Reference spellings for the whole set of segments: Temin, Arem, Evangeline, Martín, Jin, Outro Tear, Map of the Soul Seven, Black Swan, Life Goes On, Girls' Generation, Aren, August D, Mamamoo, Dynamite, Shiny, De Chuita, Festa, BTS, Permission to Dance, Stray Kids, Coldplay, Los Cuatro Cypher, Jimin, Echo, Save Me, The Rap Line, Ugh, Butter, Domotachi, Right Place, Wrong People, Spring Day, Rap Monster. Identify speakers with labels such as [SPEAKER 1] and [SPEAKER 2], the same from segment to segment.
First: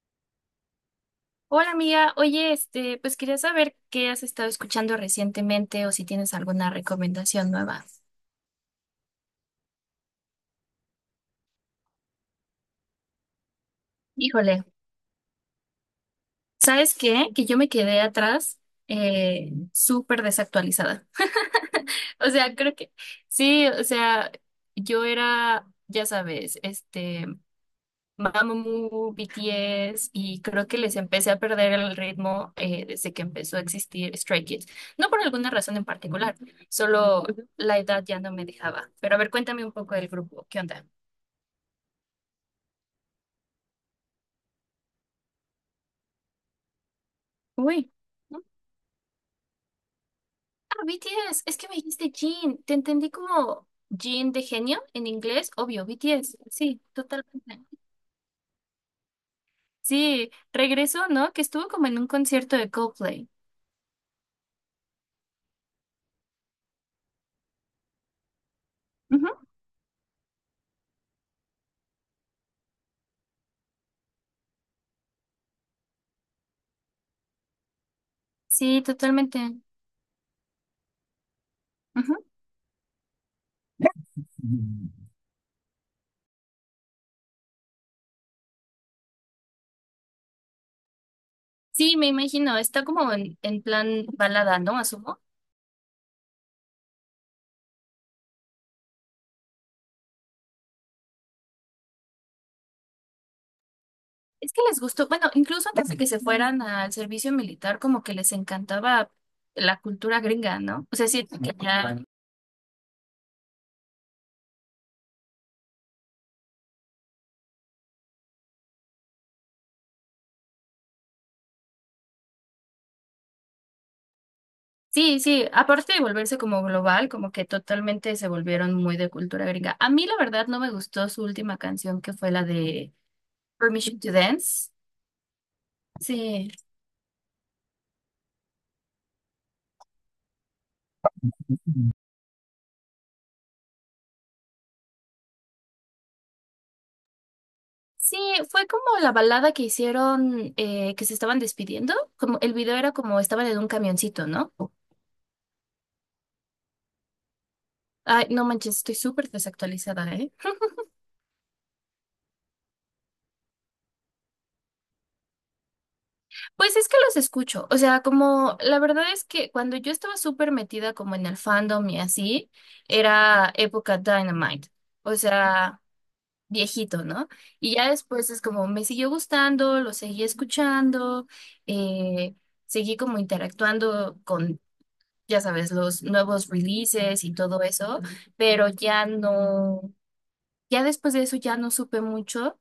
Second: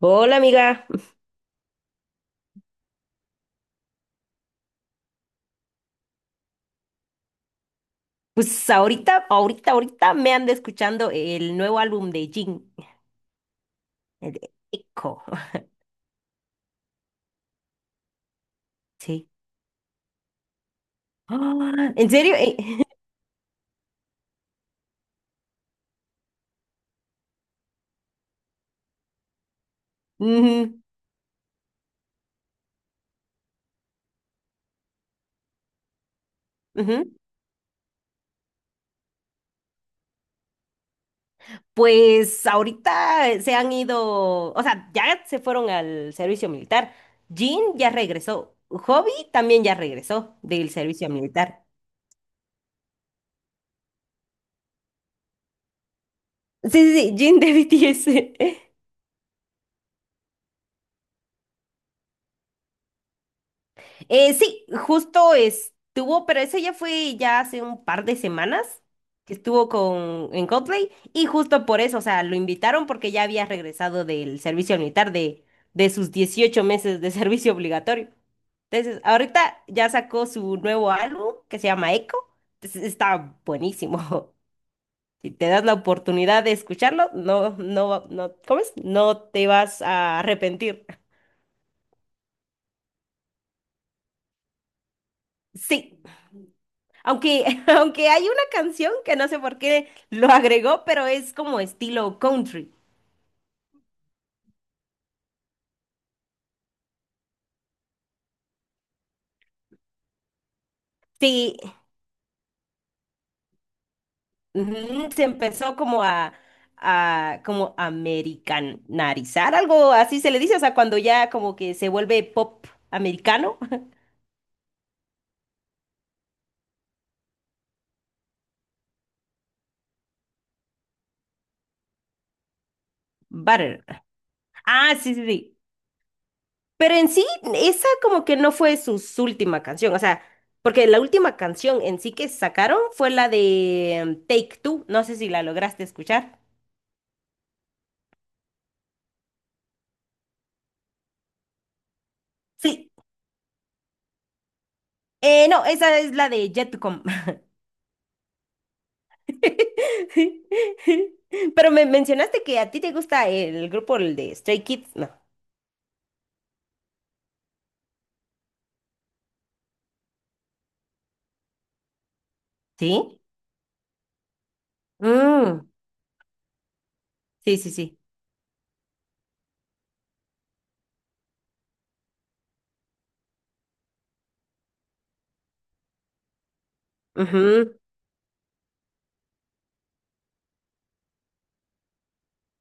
[SPEAKER 1] Hola amiga,
[SPEAKER 2] Hola amiga, oye, pues quería saber qué has estado escuchando recientemente o si tienes alguna recomendación nueva.
[SPEAKER 1] pues ahorita me ando escuchando el nuevo álbum de Jin, el de
[SPEAKER 2] Híjole,
[SPEAKER 1] Echo.
[SPEAKER 2] ¿sabes qué? Que yo me quedé atrás,
[SPEAKER 1] Sí.
[SPEAKER 2] súper desactualizada.
[SPEAKER 1] Ah, ¿en
[SPEAKER 2] O
[SPEAKER 1] serio?
[SPEAKER 2] sea, creo que sí, o sea, yo era, ya sabes, Mamamoo, BTS, y creo que
[SPEAKER 1] Ujú,
[SPEAKER 2] les empecé a perder el ritmo desde que empezó a existir Stray Kids. No por alguna razón en particular,
[SPEAKER 1] ujú.
[SPEAKER 2] solo la edad ya no me dejaba. Pero a ver, cuéntame un poco del grupo, ¿qué onda?
[SPEAKER 1] Pues ahorita se han ido, o sea, ya se fueron al servicio militar. Jin ya
[SPEAKER 2] Uy, ¿no?
[SPEAKER 1] regresó, Hobby también ya regresó del
[SPEAKER 2] Ah,
[SPEAKER 1] servicio
[SPEAKER 2] BTS, es
[SPEAKER 1] militar.
[SPEAKER 2] que me dijiste Jin, te entendí como Jin de genio en inglés, obvio, BTS,
[SPEAKER 1] Sí,
[SPEAKER 2] sí,
[SPEAKER 1] sí, sí, Jin de
[SPEAKER 2] totalmente.
[SPEAKER 1] BTS.
[SPEAKER 2] Sí, regresó, ¿no? Que estuvo como en un concierto de Coldplay.
[SPEAKER 1] Sí, justo estuvo, pero eso ya fue ya hace un par de semanas
[SPEAKER 2] Ujú,
[SPEAKER 1] que estuvo con en Coldplay y justo por eso, o sea, lo invitaron porque ya había regresado del servicio militar de sus 18 meses de servicio obligatorio.
[SPEAKER 2] sí,
[SPEAKER 1] Entonces,
[SPEAKER 2] totalmente.
[SPEAKER 1] ahorita ya sacó su nuevo álbum que se llama
[SPEAKER 2] Ujú.
[SPEAKER 1] Echo. Entonces, está buenísimo. Si te das la oportunidad de escucharlo, no, no, no, ¿cómo es? No te vas a arrepentir.
[SPEAKER 2] Sí, me imagino, está como en plan balada, ¿no? Asumo.
[SPEAKER 1] Sí. Aunque, aunque hay una canción que no sé por qué lo agregó, pero es como estilo country.
[SPEAKER 2] Es que les gustó, bueno, incluso antes de que se fueran al servicio militar, como que les encantaba la cultura gringa, ¿no? O sea, sí, que
[SPEAKER 1] Sí,
[SPEAKER 2] ya...
[SPEAKER 1] ujú, se empezó como a como americanizar, algo así se le dice, o sea, cuando ya como que se vuelve pop americano.
[SPEAKER 2] Sí, sí, aparte de volverse como global, como que totalmente se volvieron muy de cultura gringa. A mí la verdad no me gustó su última canción, que fue la de
[SPEAKER 1] Butter.
[SPEAKER 2] Permission to Dance.
[SPEAKER 1] Ah, sí, sí, sí.
[SPEAKER 2] Sí.
[SPEAKER 1] Pero en sí, esa como que no fue su última canción, o sea, porque la última canción en sí que sacaron fue la de Take Two, no sé si la lograste escuchar.
[SPEAKER 2] Sí, fue como la balada que hicieron, que se estaban despidiendo, como el video
[SPEAKER 1] Sí,
[SPEAKER 2] era como estaban en un camioncito, ¿no?
[SPEAKER 1] eh, no, esa es la de Jetcom.
[SPEAKER 2] Ay, no manches, estoy súper desactualizada, ¿eh?
[SPEAKER 1] Pero me mencionaste que a ti te gusta el grupo el de Stray Kids, ¿no?
[SPEAKER 2] Pues es que los escucho, o sea, como la verdad es que cuando yo estaba súper metida como en el fandom y así,
[SPEAKER 1] ¿Sí?
[SPEAKER 2] era época Dynamite, o
[SPEAKER 1] Mm,
[SPEAKER 2] sea, viejito, ¿no?
[SPEAKER 1] sí, sí,
[SPEAKER 2] Y ya
[SPEAKER 1] sí.
[SPEAKER 2] después es como me siguió gustando, lo seguí escuchando, eh, seguí como interactuando con, ya sabes, los nuevos releases y todo
[SPEAKER 1] Ujú,
[SPEAKER 2] eso, pero ya no, ya después de eso ya no supe mucho.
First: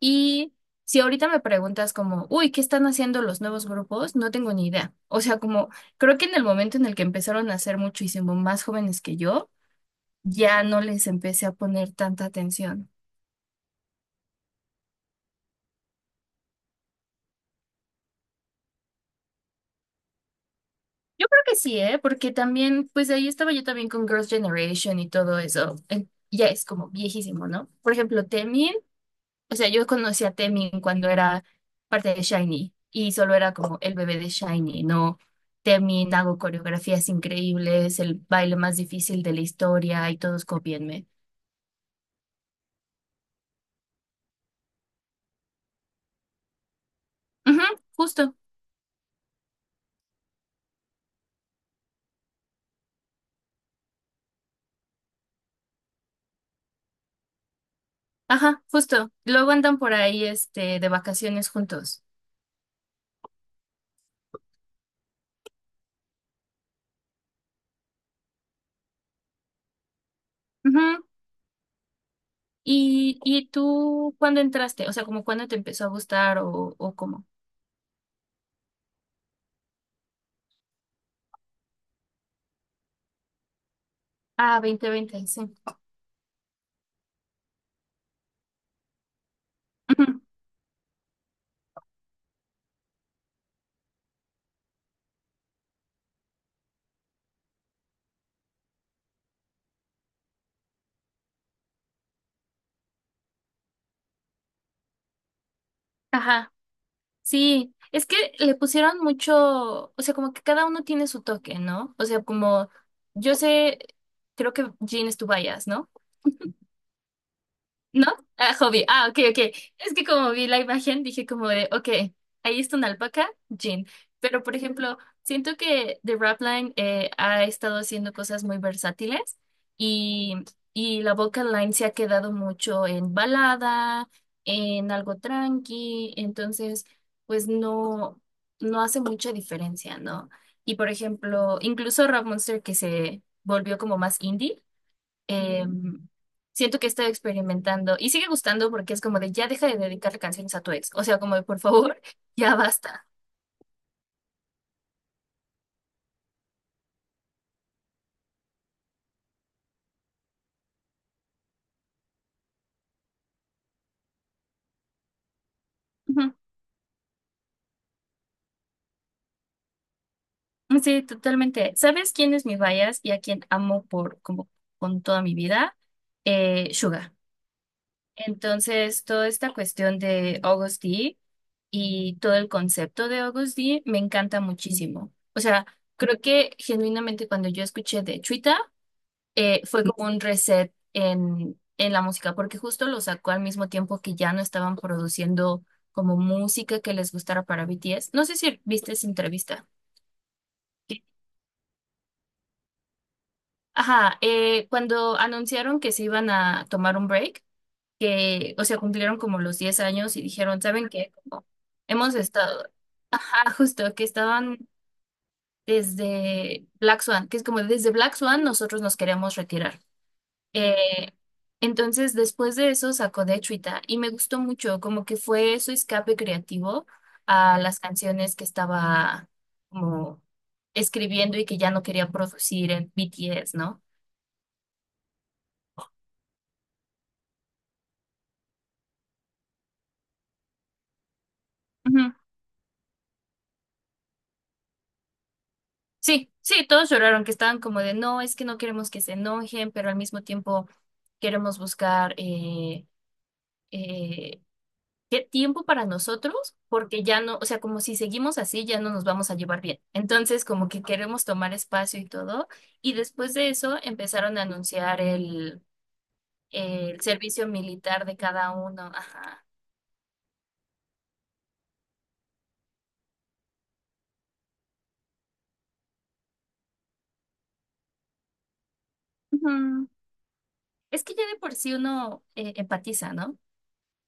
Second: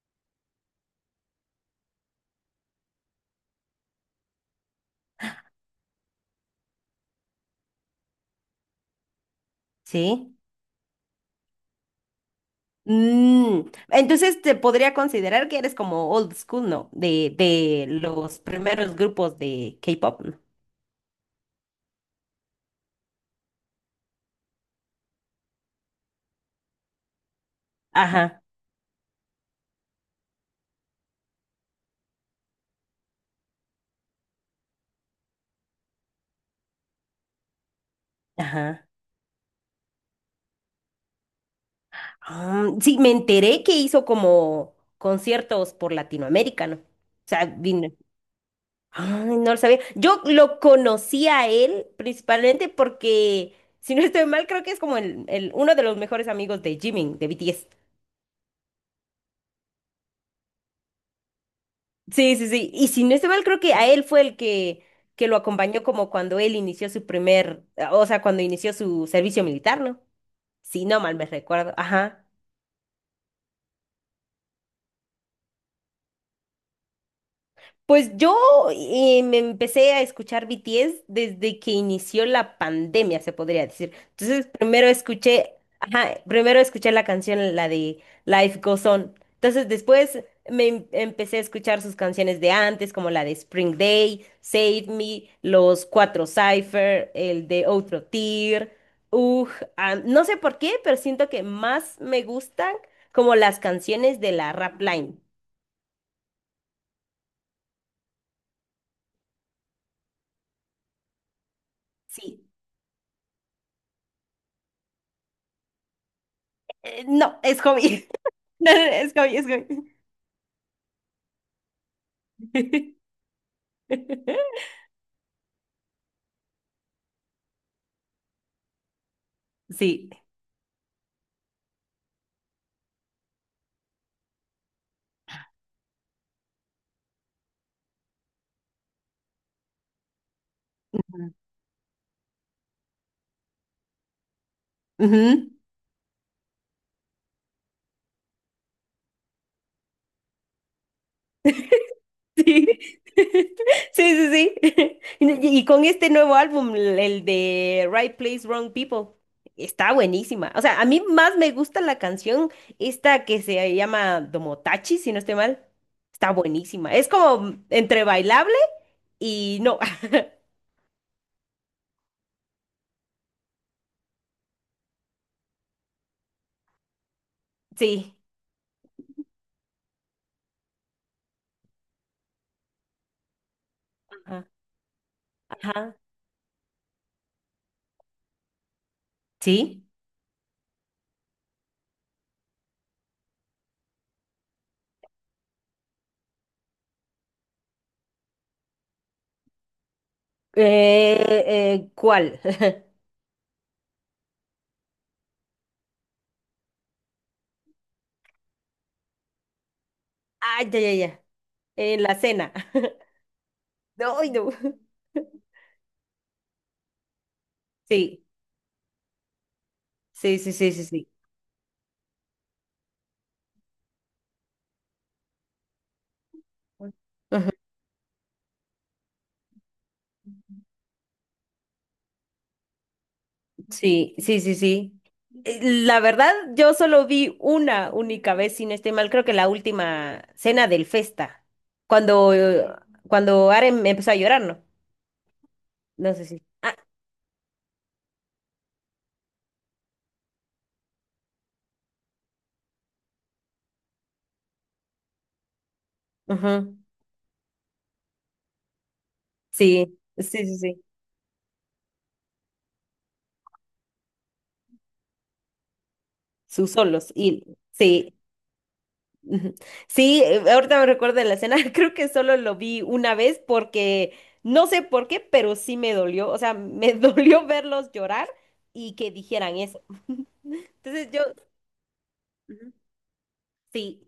[SPEAKER 2] Y si ahorita me preguntas como, uy, ¿qué están haciendo los nuevos grupos? No tengo ni idea. O sea, como creo que en el momento en el que empezaron a ser muchísimo más jóvenes que yo,
[SPEAKER 1] sí.
[SPEAKER 2] ya no les empecé a poner tanta atención.
[SPEAKER 1] Mm, entonces te podría considerar que eres como old school, ¿no? De los primeros grupos de K-pop, ¿no?
[SPEAKER 2] Yo creo que sí, ¿eh? Porque también, pues ahí estaba yo también con Girls' Generation y todo eso. Ya es como viejísimo, ¿no? Por ejemplo,
[SPEAKER 1] Ajá,
[SPEAKER 2] Temi o sea, yo conocí a Temin cuando era parte de Shiny y solo era como el bebé de Shiny, ¿no? Temin, hago coreografías increíbles, el baile más
[SPEAKER 1] ajá.
[SPEAKER 2] difícil de la historia y todos copienme.
[SPEAKER 1] Ah, sí, me enteré que hizo como conciertos por Latinoamérica, ¿no? O sea,
[SPEAKER 2] Ujú,
[SPEAKER 1] vino.
[SPEAKER 2] justo,
[SPEAKER 1] Ay, no lo sabía. Yo lo conocí a él principalmente porque, si no estoy mal, creo que es como uno de los mejores amigos de Jimin, de BTS.
[SPEAKER 2] ajá, justo. Luego andan por ahí de vacaciones juntos.
[SPEAKER 1] Sí, sí, sí. Y si no estoy mal, creo que a él fue el que lo acompañó como cuando él inició su primer, o sea, cuando inició su servicio militar, ¿no?
[SPEAKER 2] Ujú.
[SPEAKER 1] Sí, no mal me recuerdo. Ajá.
[SPEAKER 2] ¿Y tú cuándo entraste? O sea, como cuándo te empezó a gustar o cómo.
[SPEAKER 1] Pues yo me empecé a escuchar BTS desde que inició la pandemia, se podría decir. Entonces,
[SPEAKER 2] Ah, dos mil
[SPEAKER 1] primero
[SPEAKER 2] veinte sí.
[SPEAKER 1] escuché, ajá, primero escuché la canción, la de Life Goes On. Entonces,
[SPEAKER 2] Ujú,
[SPEAKER 1] después me empecé a escuchar sus canciones de antes, como la de Spring Day, Save Me, Los Cuatro Cypher, el de Outro Tear, ugh, ah, no sé por qué, pero siento que más me gustan como las canciones de la rap line.
[SPEAKER 2] ajá. Sí, es que le pusieron mucho, o sea, como que cada uno tiene su toque, ¿no? O sea,
[SPEAKER 1] Sí,
[SPEAKER 2] como yo sé, creo que Jean es tu bias, ¿no?
[SPEAKER 1] no, es
[SPEAKER 2] ¿No?
[SPEAKER 1] hobby.
[SPEAKER 2] Ah,
[SPEAKER 1] No, no,
[SPEAKER 2] hobby. Ah,
[SPEAKER 1] es
[SPEAKER 2] ok,
[SPEAKER 1] Gaby,
[SPEAKER 2] ok.
[SPEAKER 1] es
[SPEAKER 2] Es que como vi la imagen, dije como de, ok, ahí está una
[SPEAKER 1] Gaby.
[SPEAKER 2] alpaca, jean. Pero, por ejemplo, siento que The Rap Line ha estado haciendo cosas muy versátiles
[SPEAKER 1] Sí.
[SPEAKER 2] y, y la vocal line se ha quedado mucho en balada, en algo tranqui. Entonces, pues no, no hace mucha diferencia, ¿no? Y, por ejemplo, incluso Rap Monster que se volvió como más indie,
[SPEAKER 1] Ujú.
[SPEAKER 2] eh, siento que he estado experimentando y sigue gustando porque es como de ya deja de dedicarle canciones a tu ex. O sea, como de por favor, ya
[SPEAKER 1] Sí,
[SPEAKER 2] basta.
[SPEAKER 1] sí, sí, sí. Y, y con este nuevo álbum, el de Right Place, Wrong People, está buenísima. O sea, a mí más me gusta la canción, esta que se llama Domotachi, si no estoy mal. Está
[SPEAKER 2] Ujú.
[SPEAKER 1] buenísima. Es como entre bailable y no.
[SPEAKER 2] Sí, totalmente. ¿Sabes quién es mi bias y a quién amo por como con toda mi vida? Suga.
[SPEAKER 1] Sí.
[SPEAKER 2] Entonces, toda esta cuestión de August D y todo el concepto de August D me encanta
[SPEAKER 1] Ajá.
[SPEAKER 2] muchísimo. O sea,
[SPEAKER 1] Ajá.
[SPEAKER 2] creo que genuinamente cuando yo escuché de Chuita fue
[SPEAKER 1] Sí.
[SPEAKER 2] como un reset en, la música, porque justo lo sacó al mismo tiempo que ya no estaban produciendo como música que les gustara para BTS. No sé si viste esa entrevista. Sí.
[SPEAKER 1] ¿Cuál?
[SPEAKER 2] Ajá, cuando anunciaron que se iban a tomar un break, que, o sea, cumplieron como los 10 años y dijeron,
[SPEAKER 1] Ay, ya,
[SPEAKER 2] ¿saben
[SPEAKER 1] ya,
[SPEAKER 2] qué?
[SPEAKER 1] ya.
[SPEAKER 2] Como
[SPEAKER 1] En
[SPEAKER 2] hemos
[SPEAKER 1] la cena.
[SPEAKER 2] estado, ajá, justo, que
[SPEAKER 1] No, ay, no.
[SPEAKER 2] estaban desde Black Swan, que es como desde Black
[SPEAKER 1] Sí,
[SPEAKER 2] Swan nosotros nos queremos retirar.
[SPEAKER 1] sí, sí, sí, sí, sí.
[SPEAKER 2] Eh, entonces, después de eso sacó De Chuita y me gustó mucho, como que fue su escape creativo
[SPEAKER 1] Uy,
[SPEAKER 2] a las canciones que estaba como escribiendo y que ya no quería producir en BTS, ¿no?
[SPEAKER 1] sí, sí, sí, sí. La verdad, yo solo vi una única vez, sin este mal, creo que la última cena del Festa,
[SPEAKER 2] Ujú.
[SPEAKER 1] cuando, eh, cuando Aren empezó a llorar, ¿no? No sé
[SPEAKER 2] Sí,
[SPEAKER 1] si.
[SPEAKER 2] sí,
[SPEAKER 1] Ah,
[SPEAKER 2] todos lloraron, que estaban como de, no, es que no queremos que se enojen, pero al mismo tiempo queremos buscar, eh, ¿qué tiempo para nosotros?
[SPEAKER 1] ujú,
[SPEAKER 2] Porque ya no, o sea, como si seguimos así, ya no nos vamos a llevar bien.
[SPEAKER 1] sí, sí,
[SPEAKER 2] Entonces,
[SPEAKER 1] sí,
[SPEAKER 2] como
[SPEAKER 1] sí.
[SPEAKER 2] que queremos tomar espacio y todo. Y después de eso empezaron a anunciar el,
[SPEAKER 1] Sus
[SPEAKER 2] el
[SPEAKER 1] solos. Y
[SPEAKER 2] servicio militar
[SPEAKER 1] sí.
[SPEAKER 2] de cada uno. Ajá.
[SPEAKER 1] Ujú. Sí, ahorita me recuerdo de la escena, creo que solo lo vi una vez porque no sé por qué, pero sí me dolió, o sea, me dolió verlos llorar y que dijeran eso.
[SPEAKER 2] Ujú. Es
[SPEAKER 1] Entonces
[SPEAKER 2] que
[SPEAKER 1] yo...
[SPEAKER 2] ya de por sí uno empatiza, ¿no?
[SPEAKER 1] Sí,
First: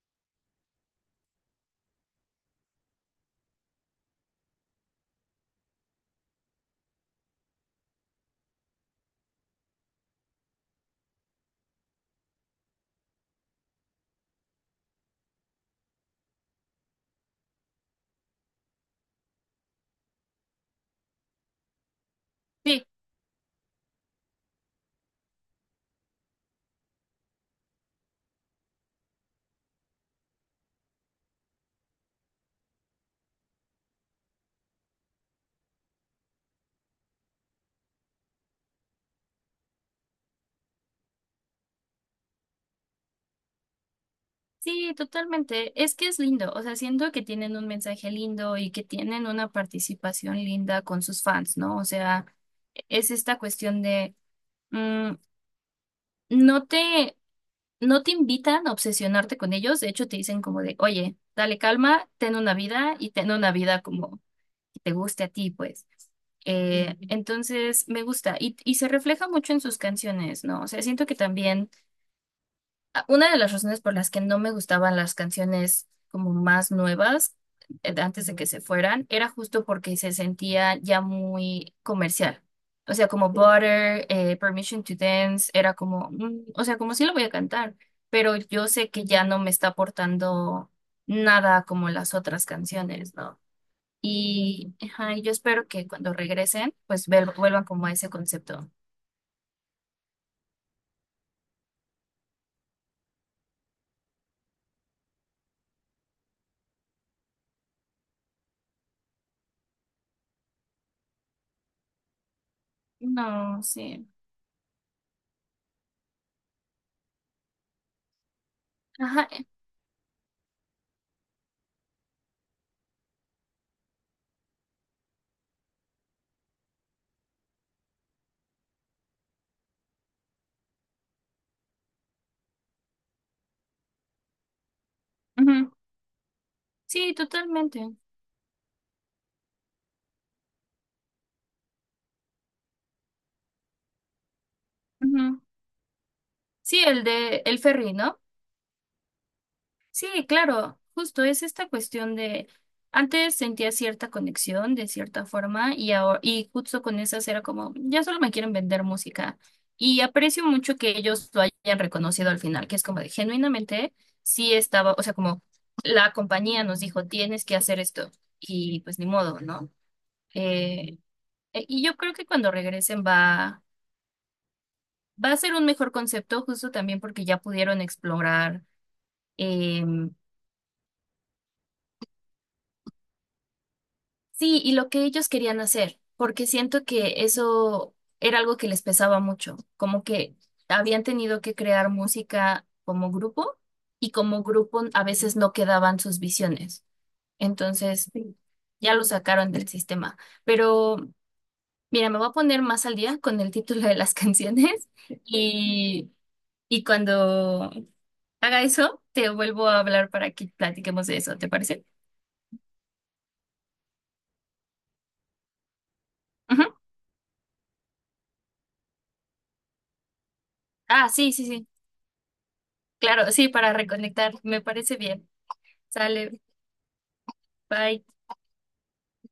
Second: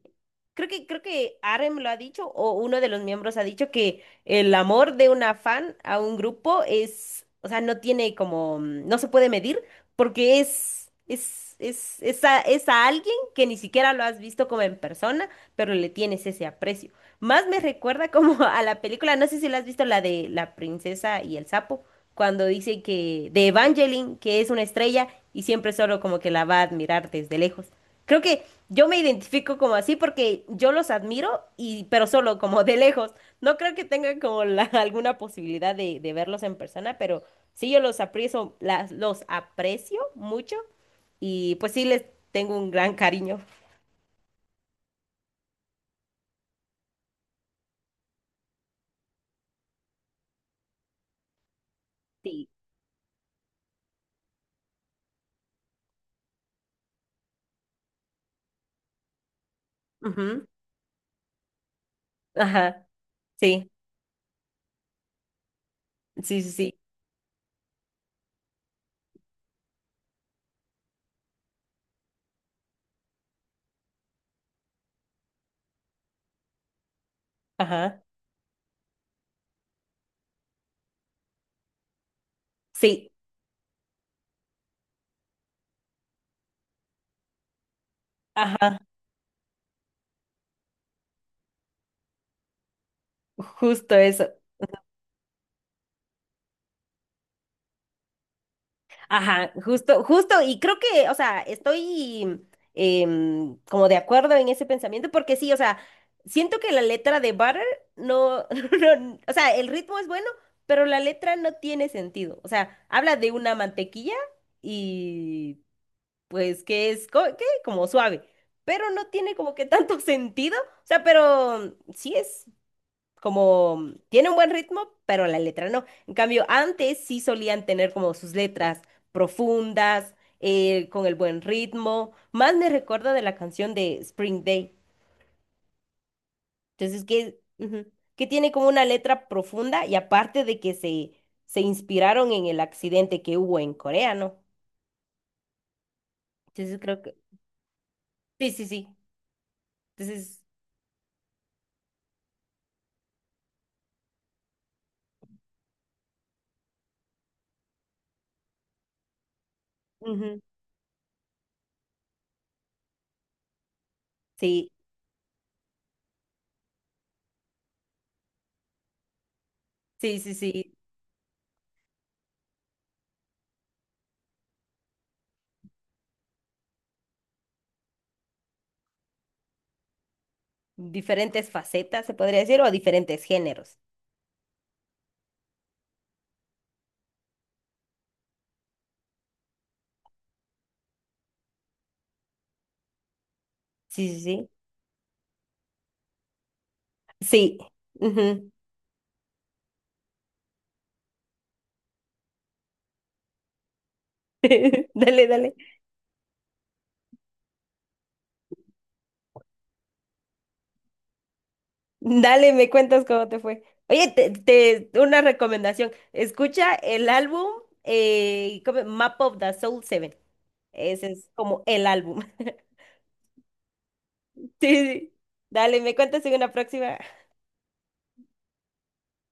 [SPEAKER 1] creo que Arem lo ha dicho o uno de los miembros ha dicho que el amor de una fan a un grupo es, o sea, no tiene como, mm, no se puede medir porque es a alguien que ni siquiera lo has visto como en persona, pero le tienes ese aprecio. Más me recuerda como a la película, no sé si la has visto, la de la princesa y el sapo, cuando dice
[SPEAKER 2] Sí,
[SPEAKER 1] que de Evangeline, que es una estrella y siempre solo como que la va a admirar desde lejos. Creo que yo me identifico como así porque yo los admiro y, pero solo como de lejos. No creo que tenga como alguna posibilidad de verlos en persona, pero sí yo los aprecio, las, los aprecio mucho y pues sí les tengo un gran cariño.
[SPEAKER 2] sí, totalmente. Es que es lindo. O sea, siento que tienen un mensaje lindo y que tienen una participación linda con sus fans, ¿no? O sea,
[SPEAKER 1] Sí.
[SPEAKER 2] es esta cuestión de... mm, no te no te invitan a obsesionarte con ellos, de hecho te dicen
[SPEAKER 1] Ujú.
[SPEAKER 2] como de, oye, dale calma, ten una
[SPEAKER 1] Ajá.
[SPEAKER 2] vida y ten una
[SPEAKER 1] Sí.
[SPEAKER 2] vida como que te guste a ti, pues.
[SPEAKER 1] Sí, sí, sí.
[SPEAKER 2] Ujú. Entonces me gusta y se refleja mucho en sus canciones, ¿no? O sea, siento que también, una de las razones por las que no me gustaban las canciones como más nuevas, de
[SPEAKER 1] Ajá.
[SPEAKER 2] antes de que se fueran, era justo porque se sentía ya muy comercial. O sea,
[SPEAKER 1] Sí.
[SPEAKER 2] como Butter, Permission to Dance, era como, o sea, como sí lo voy a cantar, pero yo
[SPEAKER 1] Ajá.
[SPEAKER 2] sé que ya no me está aportando nada como las otras canciones, ¿no?
[SPEAKER 1] Justo eso.
[SPEAKER 2] Y ajá, y yo espero que cuando regresen, pues vuelvan como a ese concepto.
[SPEAKER 1] Ajá, justo, justo, y creo que, o sea, estoy como de acuerdo en ese pensamiento, porque sí, o sea, siento que la letra de Butter no, no, o sea, el ritmo es bueno, pero la letra no tiene sentido. O sea, habla de una
[SPEAKER 2] No, sí.
[SPEAKER 1] mantequilla y pues que es, que como suave, pero no
[SPEAKER 2] Ajá.
[SPEAKER 1] tiene como que tanto sentido. O sea, pero sí es como tiene un buen ritmo, pero la letra no. En cambio, antes sí solían tener como sus letras profundas, con el buen ritmo. Más me recuerda de la canción de Spring Day.
[SPEAKER 2] Ujú.
[SPEAKER 1] Entonces,
[SPEAKER 2] Sí,
[SPEAKER 1] que,
[SPEAKER 2] totalmente.
[SPEAKER 1] ujú, que tiene como una letra profunda y aparte de que se inspiraron en el accidente que hubo en Corea, ¿no?
[SPEAKER 2] Ujú.
[SPEAKER 1] Entonces
[SPEAKER 2] Sí,
[SPEAKER 1] creo
[SPEAKER 2] el
[SPEAKER 1] que...
[SPEAKER 2] de el ferry, ¿no?
[SPEAKER 1] Sí, sí, sí.
[SPEAKER 2] Sí,
[SPEAKER 1] Entonces,
[SPEAKER 2] claro, justo es esta cuestión de antes, sentía cierta conexión de cierta forma y ahora, y justo con esas era como ya solo me quieren vender música, y
[SPEAKER 1] ujú,
[SPEAKER 2] aprecio mucho que ellos lo hayan reconocido al final, que es como de genuinamente sí
[SPEAKER 1] sí,
[SPEAKER 2] estaba, o sea, como la compañía nos dijo tienes que hacer esto y pues ni modo, ¿no?
[SPEAKER 1] sí, sí, sí.
[SPEAKER 2] Eh, y yo creo que cuando regresen va a ser un mejor concepto, justo también porque ya pudieron explorar em,
[SPEAKER 1] Diferentes facetas, se podría decir, o diferentes géneros.
[SPEAKER 2] Sí, y lo que ellos querían hacer, porque siento que eso era algo que les pesaba mucho, como que habían tenido que crear música como grupo
[SPEAKER 1] Sí,
[SPEAKER 2] y
[SPEAKER 1] sí,
[SPEAKER 2] como
[SPEAKER 1] sí.
[SPEAKER 2] grupo a veces no quedaban sus visiones.
[SPEAKER 1] Sí.
[SPEAKER 2] Entonces, sí,
[SPEAKER 1] Ujú.
[SPEAKER 2] ya lo sacaron del sistema. Pero mira, me voy a poner más al día con el título de las canciones
[SPEAKER 1] Dale, dale,
[SPEAKER 2] y, y cuando haga eso, te vuelvo a hablar para que platiquemos de eso, ¿te parece?
[SPEAKER 1] dale, me cuentas cómo te fue. Oye, una recomendación. Escucha
[SPEAKER 2] Ujú.
[SPEAKER 1] el álbum ¿cómo? Map of the Soul 7,
[SPEAKER 2] Ah,
[SPEAKER 1] ese es
[SPEAKER 2] sí, sí,
[SPEAKER 1] como
[SPEAKER 2] sí.
[SPEAKER 1] el álbum.
[SPEAKER 2] Claro, sí, para reconectar,
[SPEAKER 1] Sí,
[SPEAKER 2] me parece
[SPEAKER 1] sí.
[SPEAKER 2] bien.
[SPEAKER 1] Dale, me cuentas en
[SPEAKER 2] Sale,
[SPEAKER 1] una próxima.
[SPEAKER 2] bye.